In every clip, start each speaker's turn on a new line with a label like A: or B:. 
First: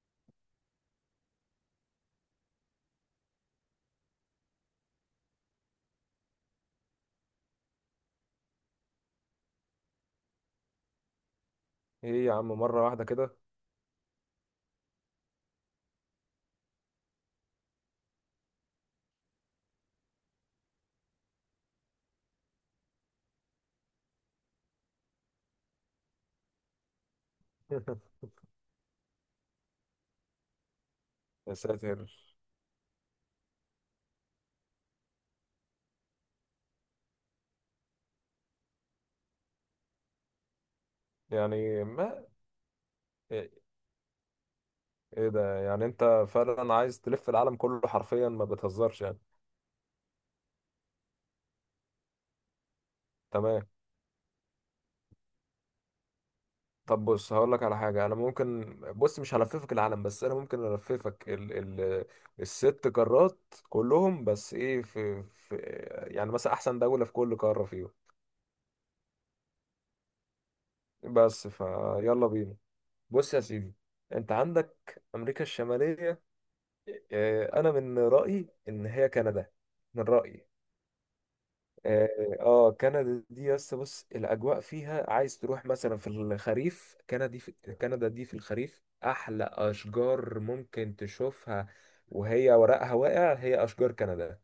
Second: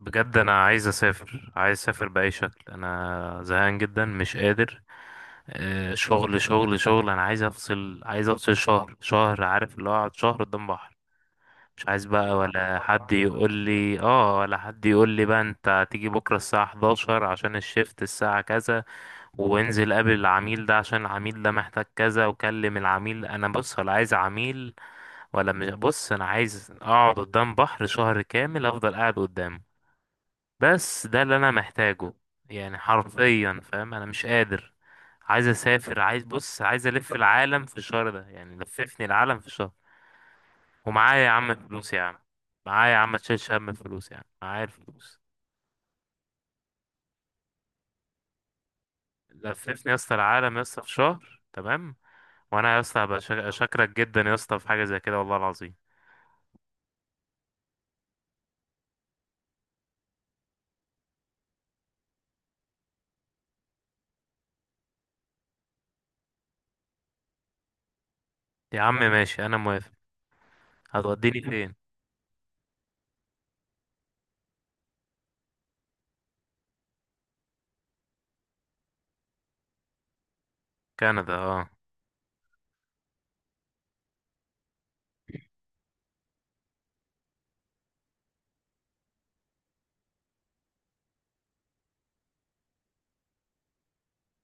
A: بجد انا عايز اسافر باي شكل، انا زهقان جدا مش قادر. شغل شغل شغل. انا عايز افصل شهر شهر، عارف اللي هو اقعد شهر قدام بحر. مش عايز
B: ايه يا
A: بقى
B: عم،
A: ولا
B: مرة واحدة
A: حد
B: كده.
A: يقول لي اه، ولا حد يقول لي بقى انت هتيجي بكره الساعه 11 عشان الشيفت الساعه كذا، وانزل قابل العميل ده عشان العميل ده محتاج كذا، وكلم العميل. انا بص، ولا عايز عميل ولا مش بص، انا عايز اقعد قدام بحر شهر كامل، افضل قاعد قدامه. بس ده اللي انا
B: يا ساتر.
A: محتاجه. يعني حرفيا، فاهم انا مش قادر. عايز اسافر، عايز بص، عايز الف العالم في الشهر ده، يعني لففني العالم في الشهر. ومعايا يا عم
B: يعني
A: فلوس يا عم،
B: ما
A: معايا يا عم،
B: ايه،
A: تشيل هم فلوس يا عم، معايا الفلوس.
B: إيه ده؟ يعني انت فعلا عايز تلف العالم كله حرفيا؟ ما بتهزرش يعني؟
A: لففني يا اسطى العالم يا اسطى في شهر، تمام. وانا يا اسطى هبقى
B: تمام.
A: شاكرك جدا يا اسطى في حاجه زي كده، والله العظيم.
B: طب بص، هقول لك على حاجة. انا ممكن، بص، مش هلففك العالم، بس انا ممكن الففك ال ال الست قارات كلهم. بس ايه في يعني مثلا احسن دولة في كل قارة فيهم.
A: يا عم ماشي، انا موافق. هتوديني
B: بس
A: فين؟
B: فيلا بينا. بص يا سيدي، انت عندك امريكا الشمالية. إيه، انا من رأيي ان هي كندا. من رأيي.
A: كندا، اه.
B: اه، آه، كندا. دي يس، بص الاجواء فيها، عايز تروح مثلا في الخريف، كندا في كندا دي في الخريف احلى اشجار ممكن تشوفها، وهي ورقها واقع، هي اشجار كندا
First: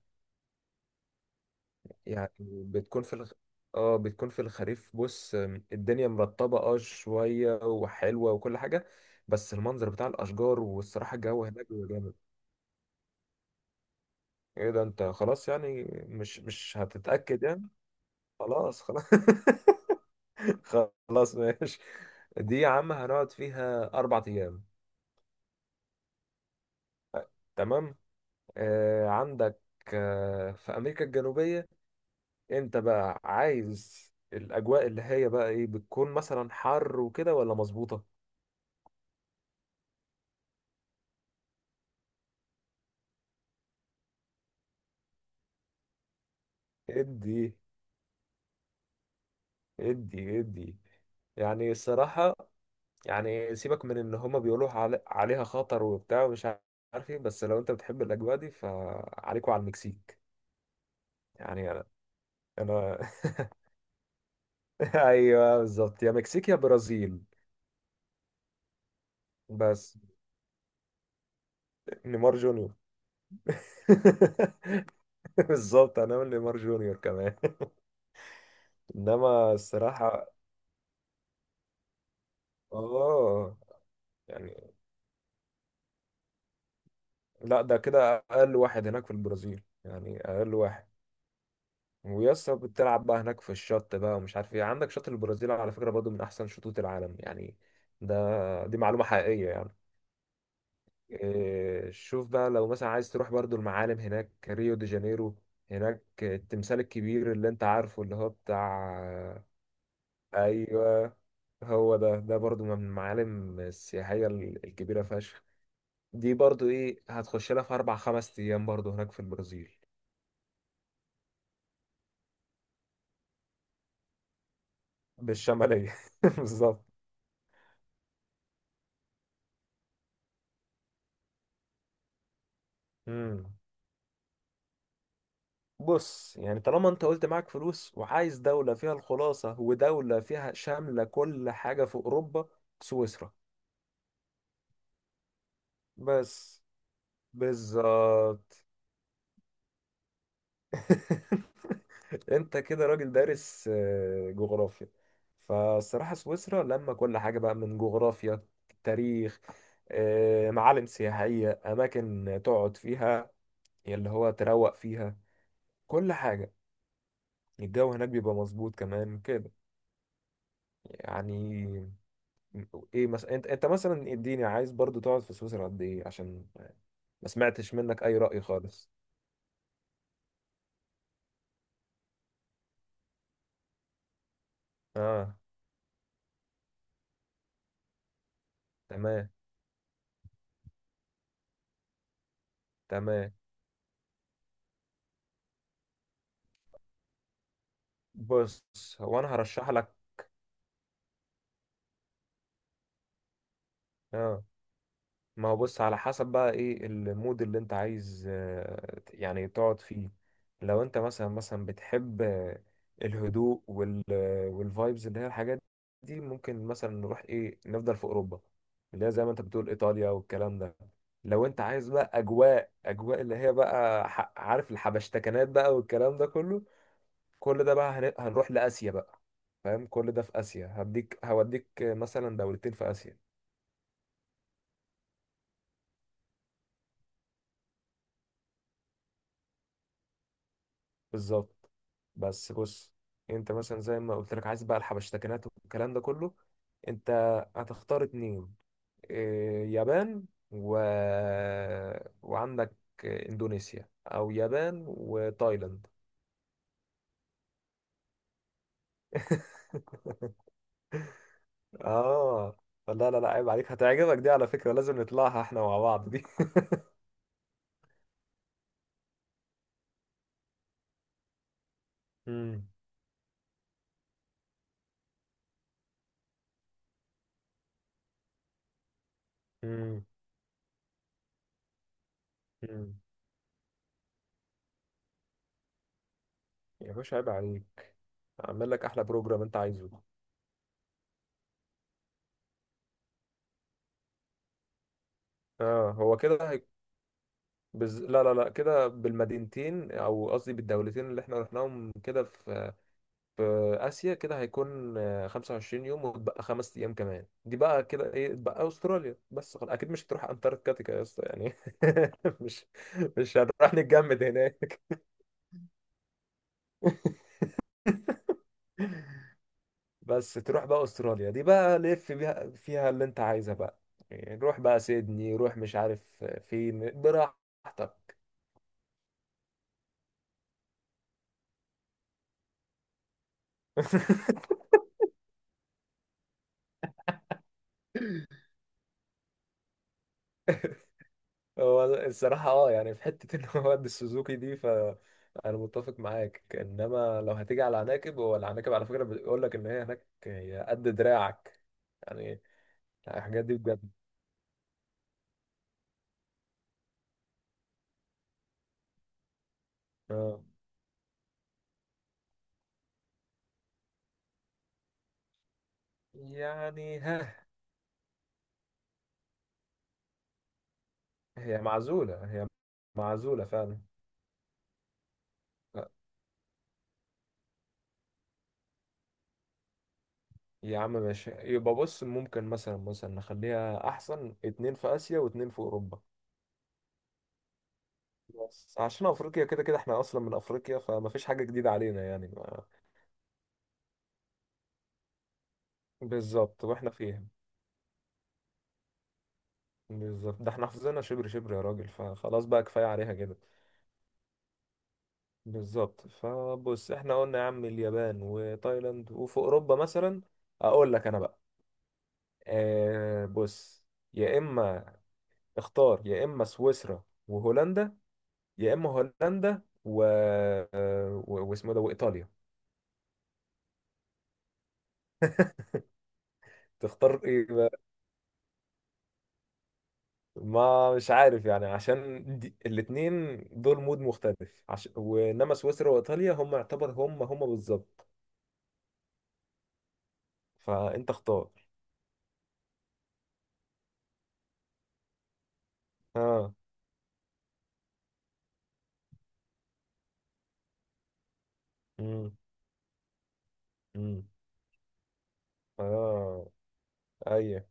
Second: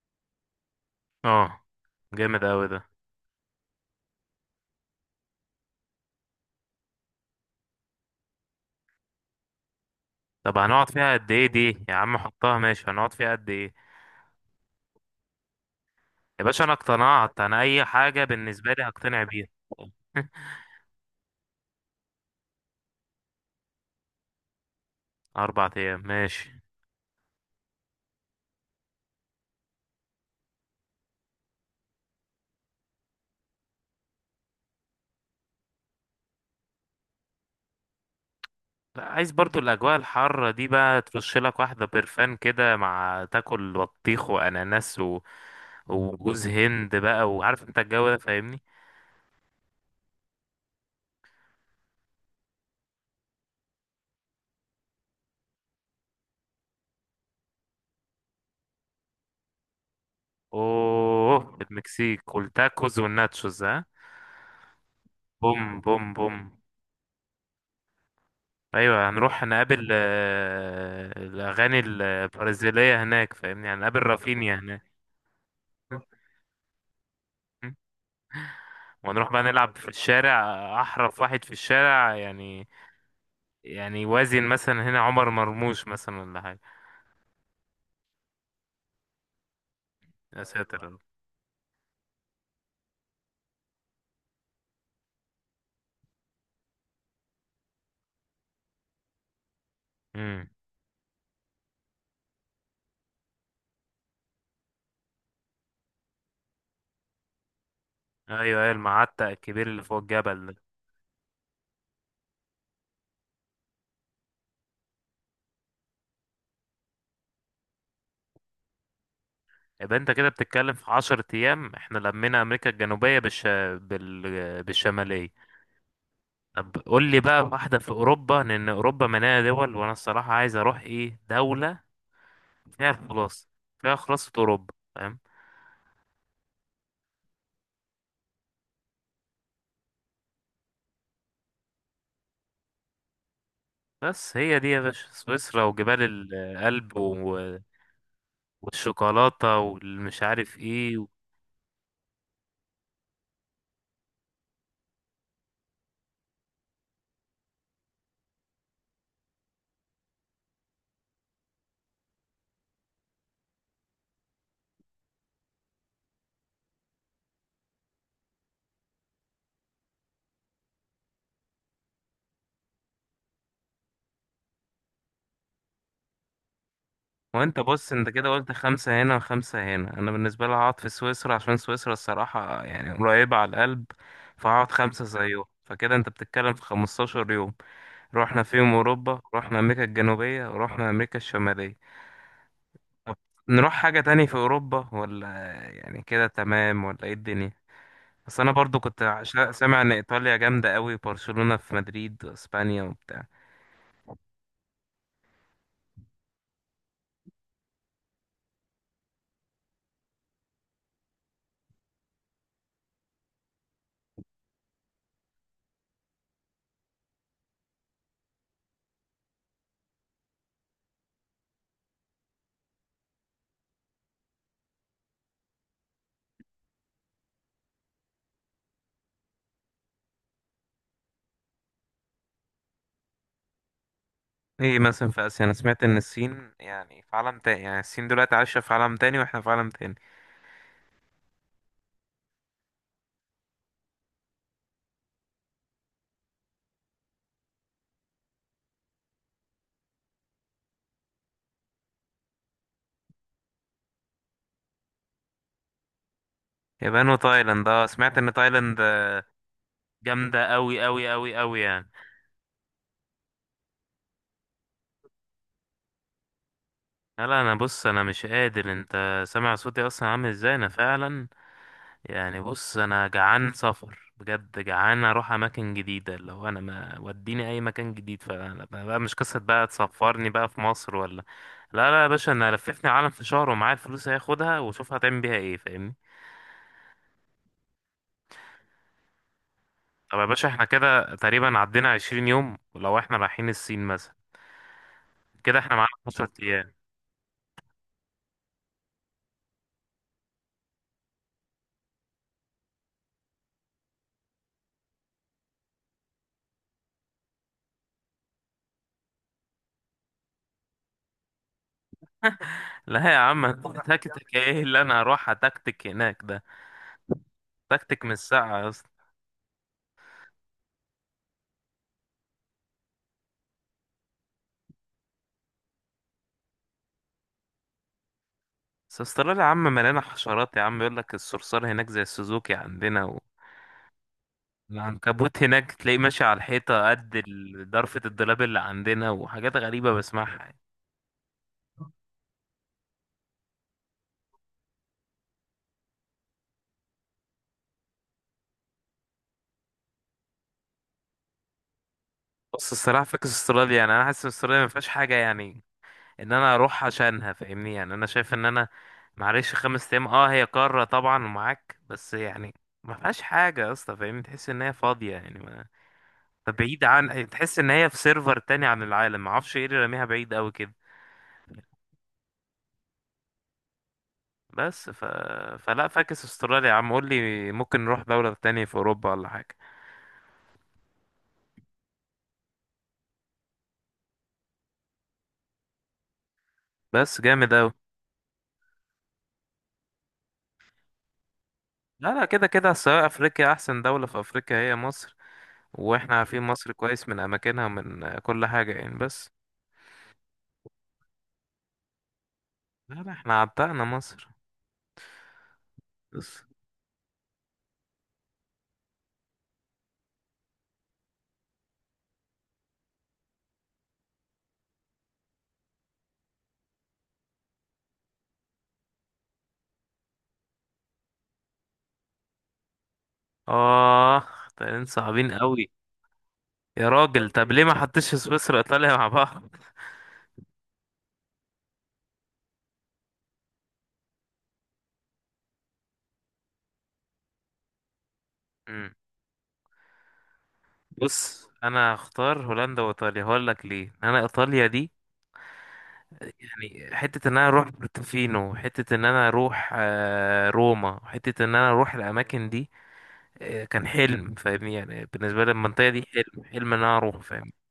A: اه،
B: يعني.
A: جامد اوي ده.
B: بتكون في الخ... اه، بتكون في الخريف، بص، الدنيا مرطبة اه شوية، وحلوة وكل حاجة، بس المنظر بتاع
A: طب
B: الاشجار،
A: هنقعد فيها
B: والصراحة
A: قد
B: الجو
A: ايه
B: هناك
A: دي،
B: بيبقى
A: يا
B: جامد.
A: عم حطها ماشي، هنقعد فيها قد ايه؟
B: ايه ده، انت خلاص يعني؟ مش
A: يا باشا انا
B: مش
A: اقتنعت،
B: هتتأكد
A: انا
B: يعني؟
A: اي حاجة بالنسبة
B: خلاص،
A: لي
B: خلاص.
A: هقتنع بيها.
B: خلاص. ماشي. دي يا عم هنقعد فيها أربع أيام.
A: 4 ايام ماشي.
B: تمام. عندك في أمريكا الجنوبية. أنت بقى عايز الأجواء اللي هي بقى إيه، بتكون مثلا حر وكده ولا مظبوطة؟
A: لا، عايز برضو الاجواء الحارة دي، بقى ترش لك واحدة برفان كده مع تاكل بطيخ واناناس و... وجوز هند بقى،
B: إدي،
A: وعارف انت الجو ده فاهمني.
B: إدي، إدي. يعني الصراحة، يعني سيبك من إن هما بيقولوا علي، عليها خطر وبتاع ومش عارف إيه، بس لو أنت بتحب الأجواء دي فعليكوا على المكسيك.
A: اوه،
B: يعني أنا،
A: المكسيك والتاكوز
B: أنا
A: والناتشوز، ها.
B: أيوه
A: بوم بوم
B: بالظبط، يا
A: بوم.
B: مكسيك يا برازيل.
A: ايوه، هنروح نقابل
B: بس
A: الاغاني
B: نيمار جونيور.
A: البرازيلية هناك، فاهمني، هنقابل رافينيا هناك.
B: بالظبط، هنعمل نيمار جونيور كمان.
A: ونروح بقى
B: انما
A: نلعب في
B: الصراحه،
A: الشارع، احرف واحد في الشارع يعني،
B: اه
A: يعني وازن
B: يعني،
A: مثلا هنا عمر مرموش مثلا ولا حاجه.
B: لا ده كده اقل واحد هناك في البرازيل، يعني
A: يا
B: اقل
A: ساتر
B: واحد.
A: يا رب.
B: ويسا بتلعب بقى هناك في الشط بقى، ومش عارف ايه، عندك شط البرازيل على فكره برضو من احسن شطوط العالم يعني. دي معلومه حقيقيه يعني.
A: امم.
B: إيه، شوف بقى لو مثلا عايز تروح برضو المعالم هناك، ريو دي جانيرو. هناك التمثال الكبير اللي انت عارفه، اللي هو
A: ايوه ايوه، المعتق
B: بتاع.
A: الكبير اللي فوق الجبل ده.
B: ايوه. هو ده برضو من المعالم السياحيه الكبيره فشخ. دي برضو ايه، هتخش لها في اربع خمس ايام برضو هناك في البرازيل.
A: يبقى انت كده بتتكلم في 10 ايام، احنا لمينا امريكا الجنوبيه، بالشماليه.
B: بالشماليه.
A: طب
B: بالظبط.
A: قول لي بقى واحده في اوروبا، لان اوروبا مليانه دول، وانا الصراحه عايز اروح ايه دوله فيها
B: مم.
A: الخلاصه، فيها خلاصه اوروبا، فاهم.
B: بص، يعني طالما انت قلت معاك فلوس وعايز دوله فيها الخلاصه، ودوله فيها شامله كل حاجه في اوروبا، سويسرا.
A: بس هي دي يا باشا، سويسرا وجبال
B: بس.
A: الألب، و...
B: بالظبط.
A: والشوكولاتة والمش عارف ايه. و...
B: انت كده راجل دارس جغرافيا. فالصراحة سويسرا لما كل حاجة بقى، من جغرافيا، تاريخ، معالم سياحية، أماكن تقعد فيها، اللي هو تروق فيها، كل حاجة. الجو هناك بيبقى مظبوط كمان كده. يعني ايه مثلا، انت مثلا اديني، عايز برضو تقعد في سويسرا قد ايه، عشان ما
A: وانت
B: سمعتش
A: بص،
B: منك
A: انت
B: اي
A: كده
B: رأي
A: قلت
B: خالص.
A: خمسة هنا وخمسة هنا، انا بالنسبة لي هقعد في سويسرا عشان سويسرا الصراحة يعني قريبة على القلب، فهقعد خمسة
B: اه.
A: زيهم، فكده انت بتتكلم في 15 يوم. رحنا فيهم اوروبا،
B: تمام،
A: رحنا امريكا الجنوبية، ورحنا امريكا الشمالية. طب
B: تمام.
A: نروح حاجة تاني في اوروبا، ولا يعني كده تمام، ولا ايه الدنيا؟ بس انا برضو
B: بص،
A: كنت
B: هو انا هرشح
A: سامع ان
B: لك.
A: ايطاليا جامدة قوي، برشلونة في مدريد واسبانيا وبتاع.
B: اه. ما هو بص، على حسب بقى ايه المود اللي انت عايز يعني تقعد فيه. لو انت مثلا بتحب الهدوء والفايبز اللي هي الحاجات دي، ممكن مثلا نروح ايه، نفضل في اوروبا اللي هي زي ما انت بتقول ايطاليا والكلام ده. لو انت عايز بقى اجواء اللي هي بقى، عارف الحبشتكنات بقى والكلام ده كله، كل ده بقى هنروح لآسيا بقى. فاهم؟ كل ده في آسيا، هوديك مثلا دولتين في آسيا.
A: ايه مثلا في اسيا، انا سمعت ان الصين يعني في عالم تاني، يعني الصين دلوقتي عايشه في عالم تاني واحنا في عالم تاني.
B: بالظبط. بس بص، انت مثلا زي ما قلت لك عايز بقى الحبشتكنات والكلام ده كله، انت هتختار اتنين، إيه، يابان و... وعندك اندونيسيا، او يابان وتايلاند.
A: يابان وتايلاند، اه سمعت ان تايلاند جامده قوي قوي قوي قوي يعني.
B: اه، لا، لا، لا، عيب عليك، هتعجبك دي على فكرة، لازم نطلعها احنا مع بعض دي.
A: لا لا انا بص، انا مش قادر، انت سامع صوتي اصلا عامل ازاي انا فعلا. يعني
B: مم.
A: بص، انا جعان سفر، بجد جعان اروح اماكن جديده، اللي هو انا ما وديني اي مكان جديد، فانا بقى مش قصه بقى
B: مم.
A: تسفرني بقى في مصر ولا. لا لا يا باشا، انا لففني
B: مم.
A: العالم في شهر، ومعايا الفلوس هاخدها واشوف هتعمل بيها ايه، فاهمني.
B: يا باشا عيب عليك، اعمل لك احلى بروجرام انت عايزه.
A: طب يا باشا احنا كده تقريبا عدينا 20 يوم، ولو احنا رايحين الصين مثلا كده، احنا معانا
B: اه، هو
A: 10
B: كده.
A: ايام.
B: لا، لا، لا، كده بالمدينتين، او قصدي بالدولتين اللي احنا رحناهم كده في في اسيا، كده هيكون 25 يوم، وتبقى خمس ايام كمان، دي بقى كده ايه، تبقى استراليا. بس خلاص، اكيد مش هتروح انتاركتيكا يا اسطى يعني. مش
A: لا يا
B: مش
A: عم انت
B: هنروح نتجمد
A: تكتك، ايه
B: هناك.
A: اللي انا هروح اتكتك هناك ده، تكتك من الساعة يا اسطى.
B: بس تروح بقى استراليا دي، بقى لف بيها فيها اللي انت عايزها بقى، يعني روح بقى سيدني، روح مش عارف فين، براحتك.
A: بس استراليا يا عم مليانة حشرات يا عم، يقول لك الصرصار هناك زي السوزوكي عندنا، و... العنكبوت هناك تلاقيه ماشي على الحيطة قد ضرفة الدولاب اللي عندنا، وحاجات غريبة بسمعها يعني.
B: هو الصراحة اه يعني، في حتة ان هو قد السوزوكي دي، ف انا متفق معاك، انما لو هتيجي على العناكب، هو العناكب على فكرة بيقول لك ان هي هناك هي قد دراعك يعني.
A: بص الصراحة فاكس
B: الحاجات دي
A: استراليا،
B: بجد،
A: يعني انا حاسس ان استراليا ما فيهاش حاجة، يعني ان انا اروح عشانها فاهمني. يعني انا شايف ان انا، معلش 5 ايام اه
B: اه
A: هي قارة طبعا ومعاك، بس يعني ما فيهاش حاجة يا اسطى، فاهمني، تحس ان هي فاضية، يعني ما، فبعيد،
B: يعني،
A: عن
B: ها.
A: تحس ان هي في سيرفر تاني عن العالم، ما اعرفش ايه اللي راميها بعيد قوي كده.
B: هي معزولة، هي معزولة فعلا.
A: بس ف... فلا
B: لا،
A: فاكس استراليا يا عم، قول لي ممكن نروح دولة تانية في اوروبا ولا حاجة.
B: يا عم ماشي، يبقى بص ممكن مثلا نخليها احسن اتنين في اسيا واتنين في اوروبا.
A: بس جامد قوي.
B: بس عشان افريقيا، كده كده احنا اصلا من افريقيا، فما فيش حاجة جديدة علينا
A: لا لا،
B: يعني
A: كده كده سواء افريقيا، احسن دولة في افريقيا هي مصر، واحنا عارفين
B: بالظبط
A: مصر
B: واحنا
A: كويس من
B: فيها.
A: اماكنها ومن كل حاجة يعني، بس.
B: بالظبط، ده احنا حافظينها شبر شبر يا راجل، فخلاص بقى كفاية
A: لا لا،
B: عليها كده.
A: احنا عتقنا مصر.
B: بالظبط،
A: بس
B: فبص احنا قلنا يا عم اليابان وتايلاند، وفي اوروبا مثلا اقول لك انا بقى، بص، يا اما اختار يا اما سويسرا وهولندا، يا اما هولندا واسمه ده، وايطاليا.
A: آه طيارين صعبين قوي. يا
B: تختار
A: راجل
B: ايه
A: طب ليه ما
B: بقى؟
A: حطيتش سويسرا وإيطاليا مع بعض؟
B: ما مش عارف يعني، عشان الاتنين دول مود مختلف، وانما سويسرا وايطاليا هم، يعتبر هم بالظبط.
A: مم.
B: فانت
A: بص
B: اختار.
A: أنا هختار هولندا وإيطاليا، هقول لك ليه. أنا إيطاليا دي
B: اه.
A: يعني حتة إن أنا أروح بورتوفينو، حتة إن أنا أروح روما، حتة إن أنا أروح
B: امم.
A: الأماكن دي، كان
B: امم.
A: حلم فاهمني، يعني بالنسبة لي المنطقة دي حلم،
B: اه.
A: حلم إن أنا أروح فاهمني.
B: ايوه.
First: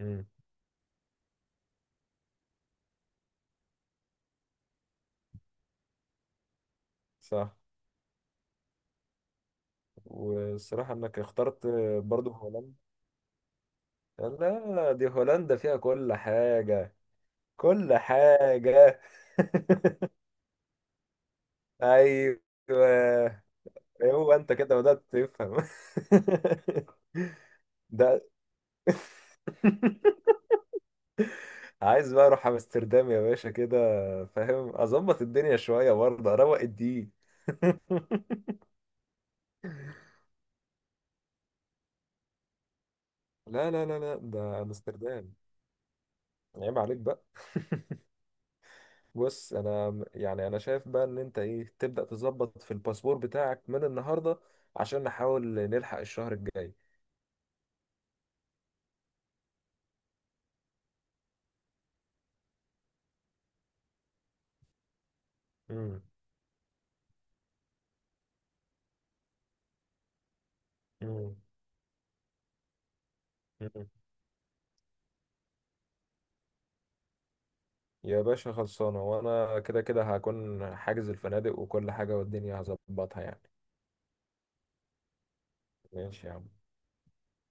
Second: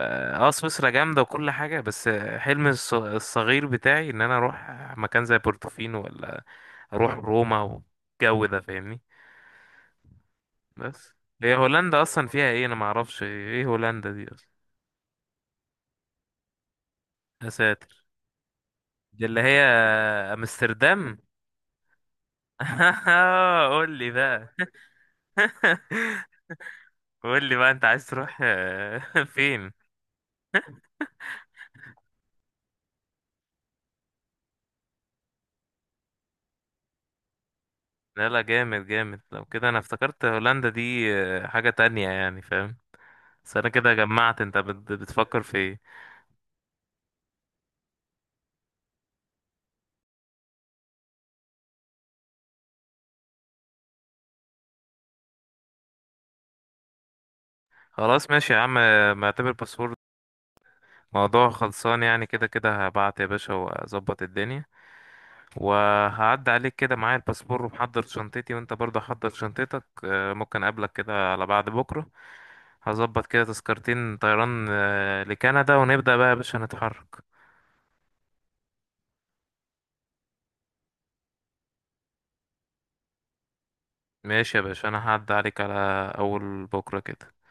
B: امم.
A: سويسرا جامدة وكل حاجة، بس حلم الصغير بتاعي إن أنا أروح مكان زي بورتوفينو، ولا أروح
B: صح.
A: روما والجو ده فاهمني.
B: والصراحه
A: بس
B: انك
A: هي
B: اخترت
A: هولندا اصلا
B: برضو
A: فيها ايه؟
B: هولندا.
A: انا ما اعرفش ايه هولندا دي اصلا.
B: لا دي هولندا فيها كل حاجه،
A: يا
B: كل
A: ساتر،
B: حاجه.
A: دي اللي هي امستردام.
B: ايوه.
A: قول لي
B: هو انت
A: بقى.
B: كده بدات تفهم.
A: قول لي بقى، انت عايز
B: ده.
A: تروح فين؟
B: عايز بقى اروح امستردام يا باشا كده، فاهم اظبط الدنيا شويه برضه، اروق الدين.
A: لا لا، جامد جامد، لو كده انا افتكرت هولندا دي حاجة تانية يعني، فاهم. بس انا
B: لا، لا،
A: كده
B: لا، لا،
A: جمعت انت
B: ده امستردام،
A: بتفكر في ايه.
B: عيب عليك بقى. بص، انا يعني انا شايف بقى ان انت ايه، تبدأ تظبط في الباسبور بتاعك من النهارده، عشان نحاول نلحق الشهر الجاي.
A: خلاص ماشي يا عم، معتبر باسبور، موضوع خلصان، يعني كده كده هبعت يا باشا واظبط الدنيا،
B: مم.
A: وهعدي عليك كده معايا الباسبور ومحضر شنطتي، وانت برضه حضر شنطتك، ممكن اقابلك كده
B: مم.
A: على بعد بكرة. هظبط كده
B: مم.
A: تذكرتين طيران لكندا، ونبدأ بقى يا باشا نتحرك.
B: يا باشا خلصانه، وانا كده كده هكون حاجز الفنادق وكل حاجه، والدنيا هظبطها يعني.
A: ماشي يا باشا، انا هعدي عليك على
B: ماشي يا عم.
A: اول بكرة كده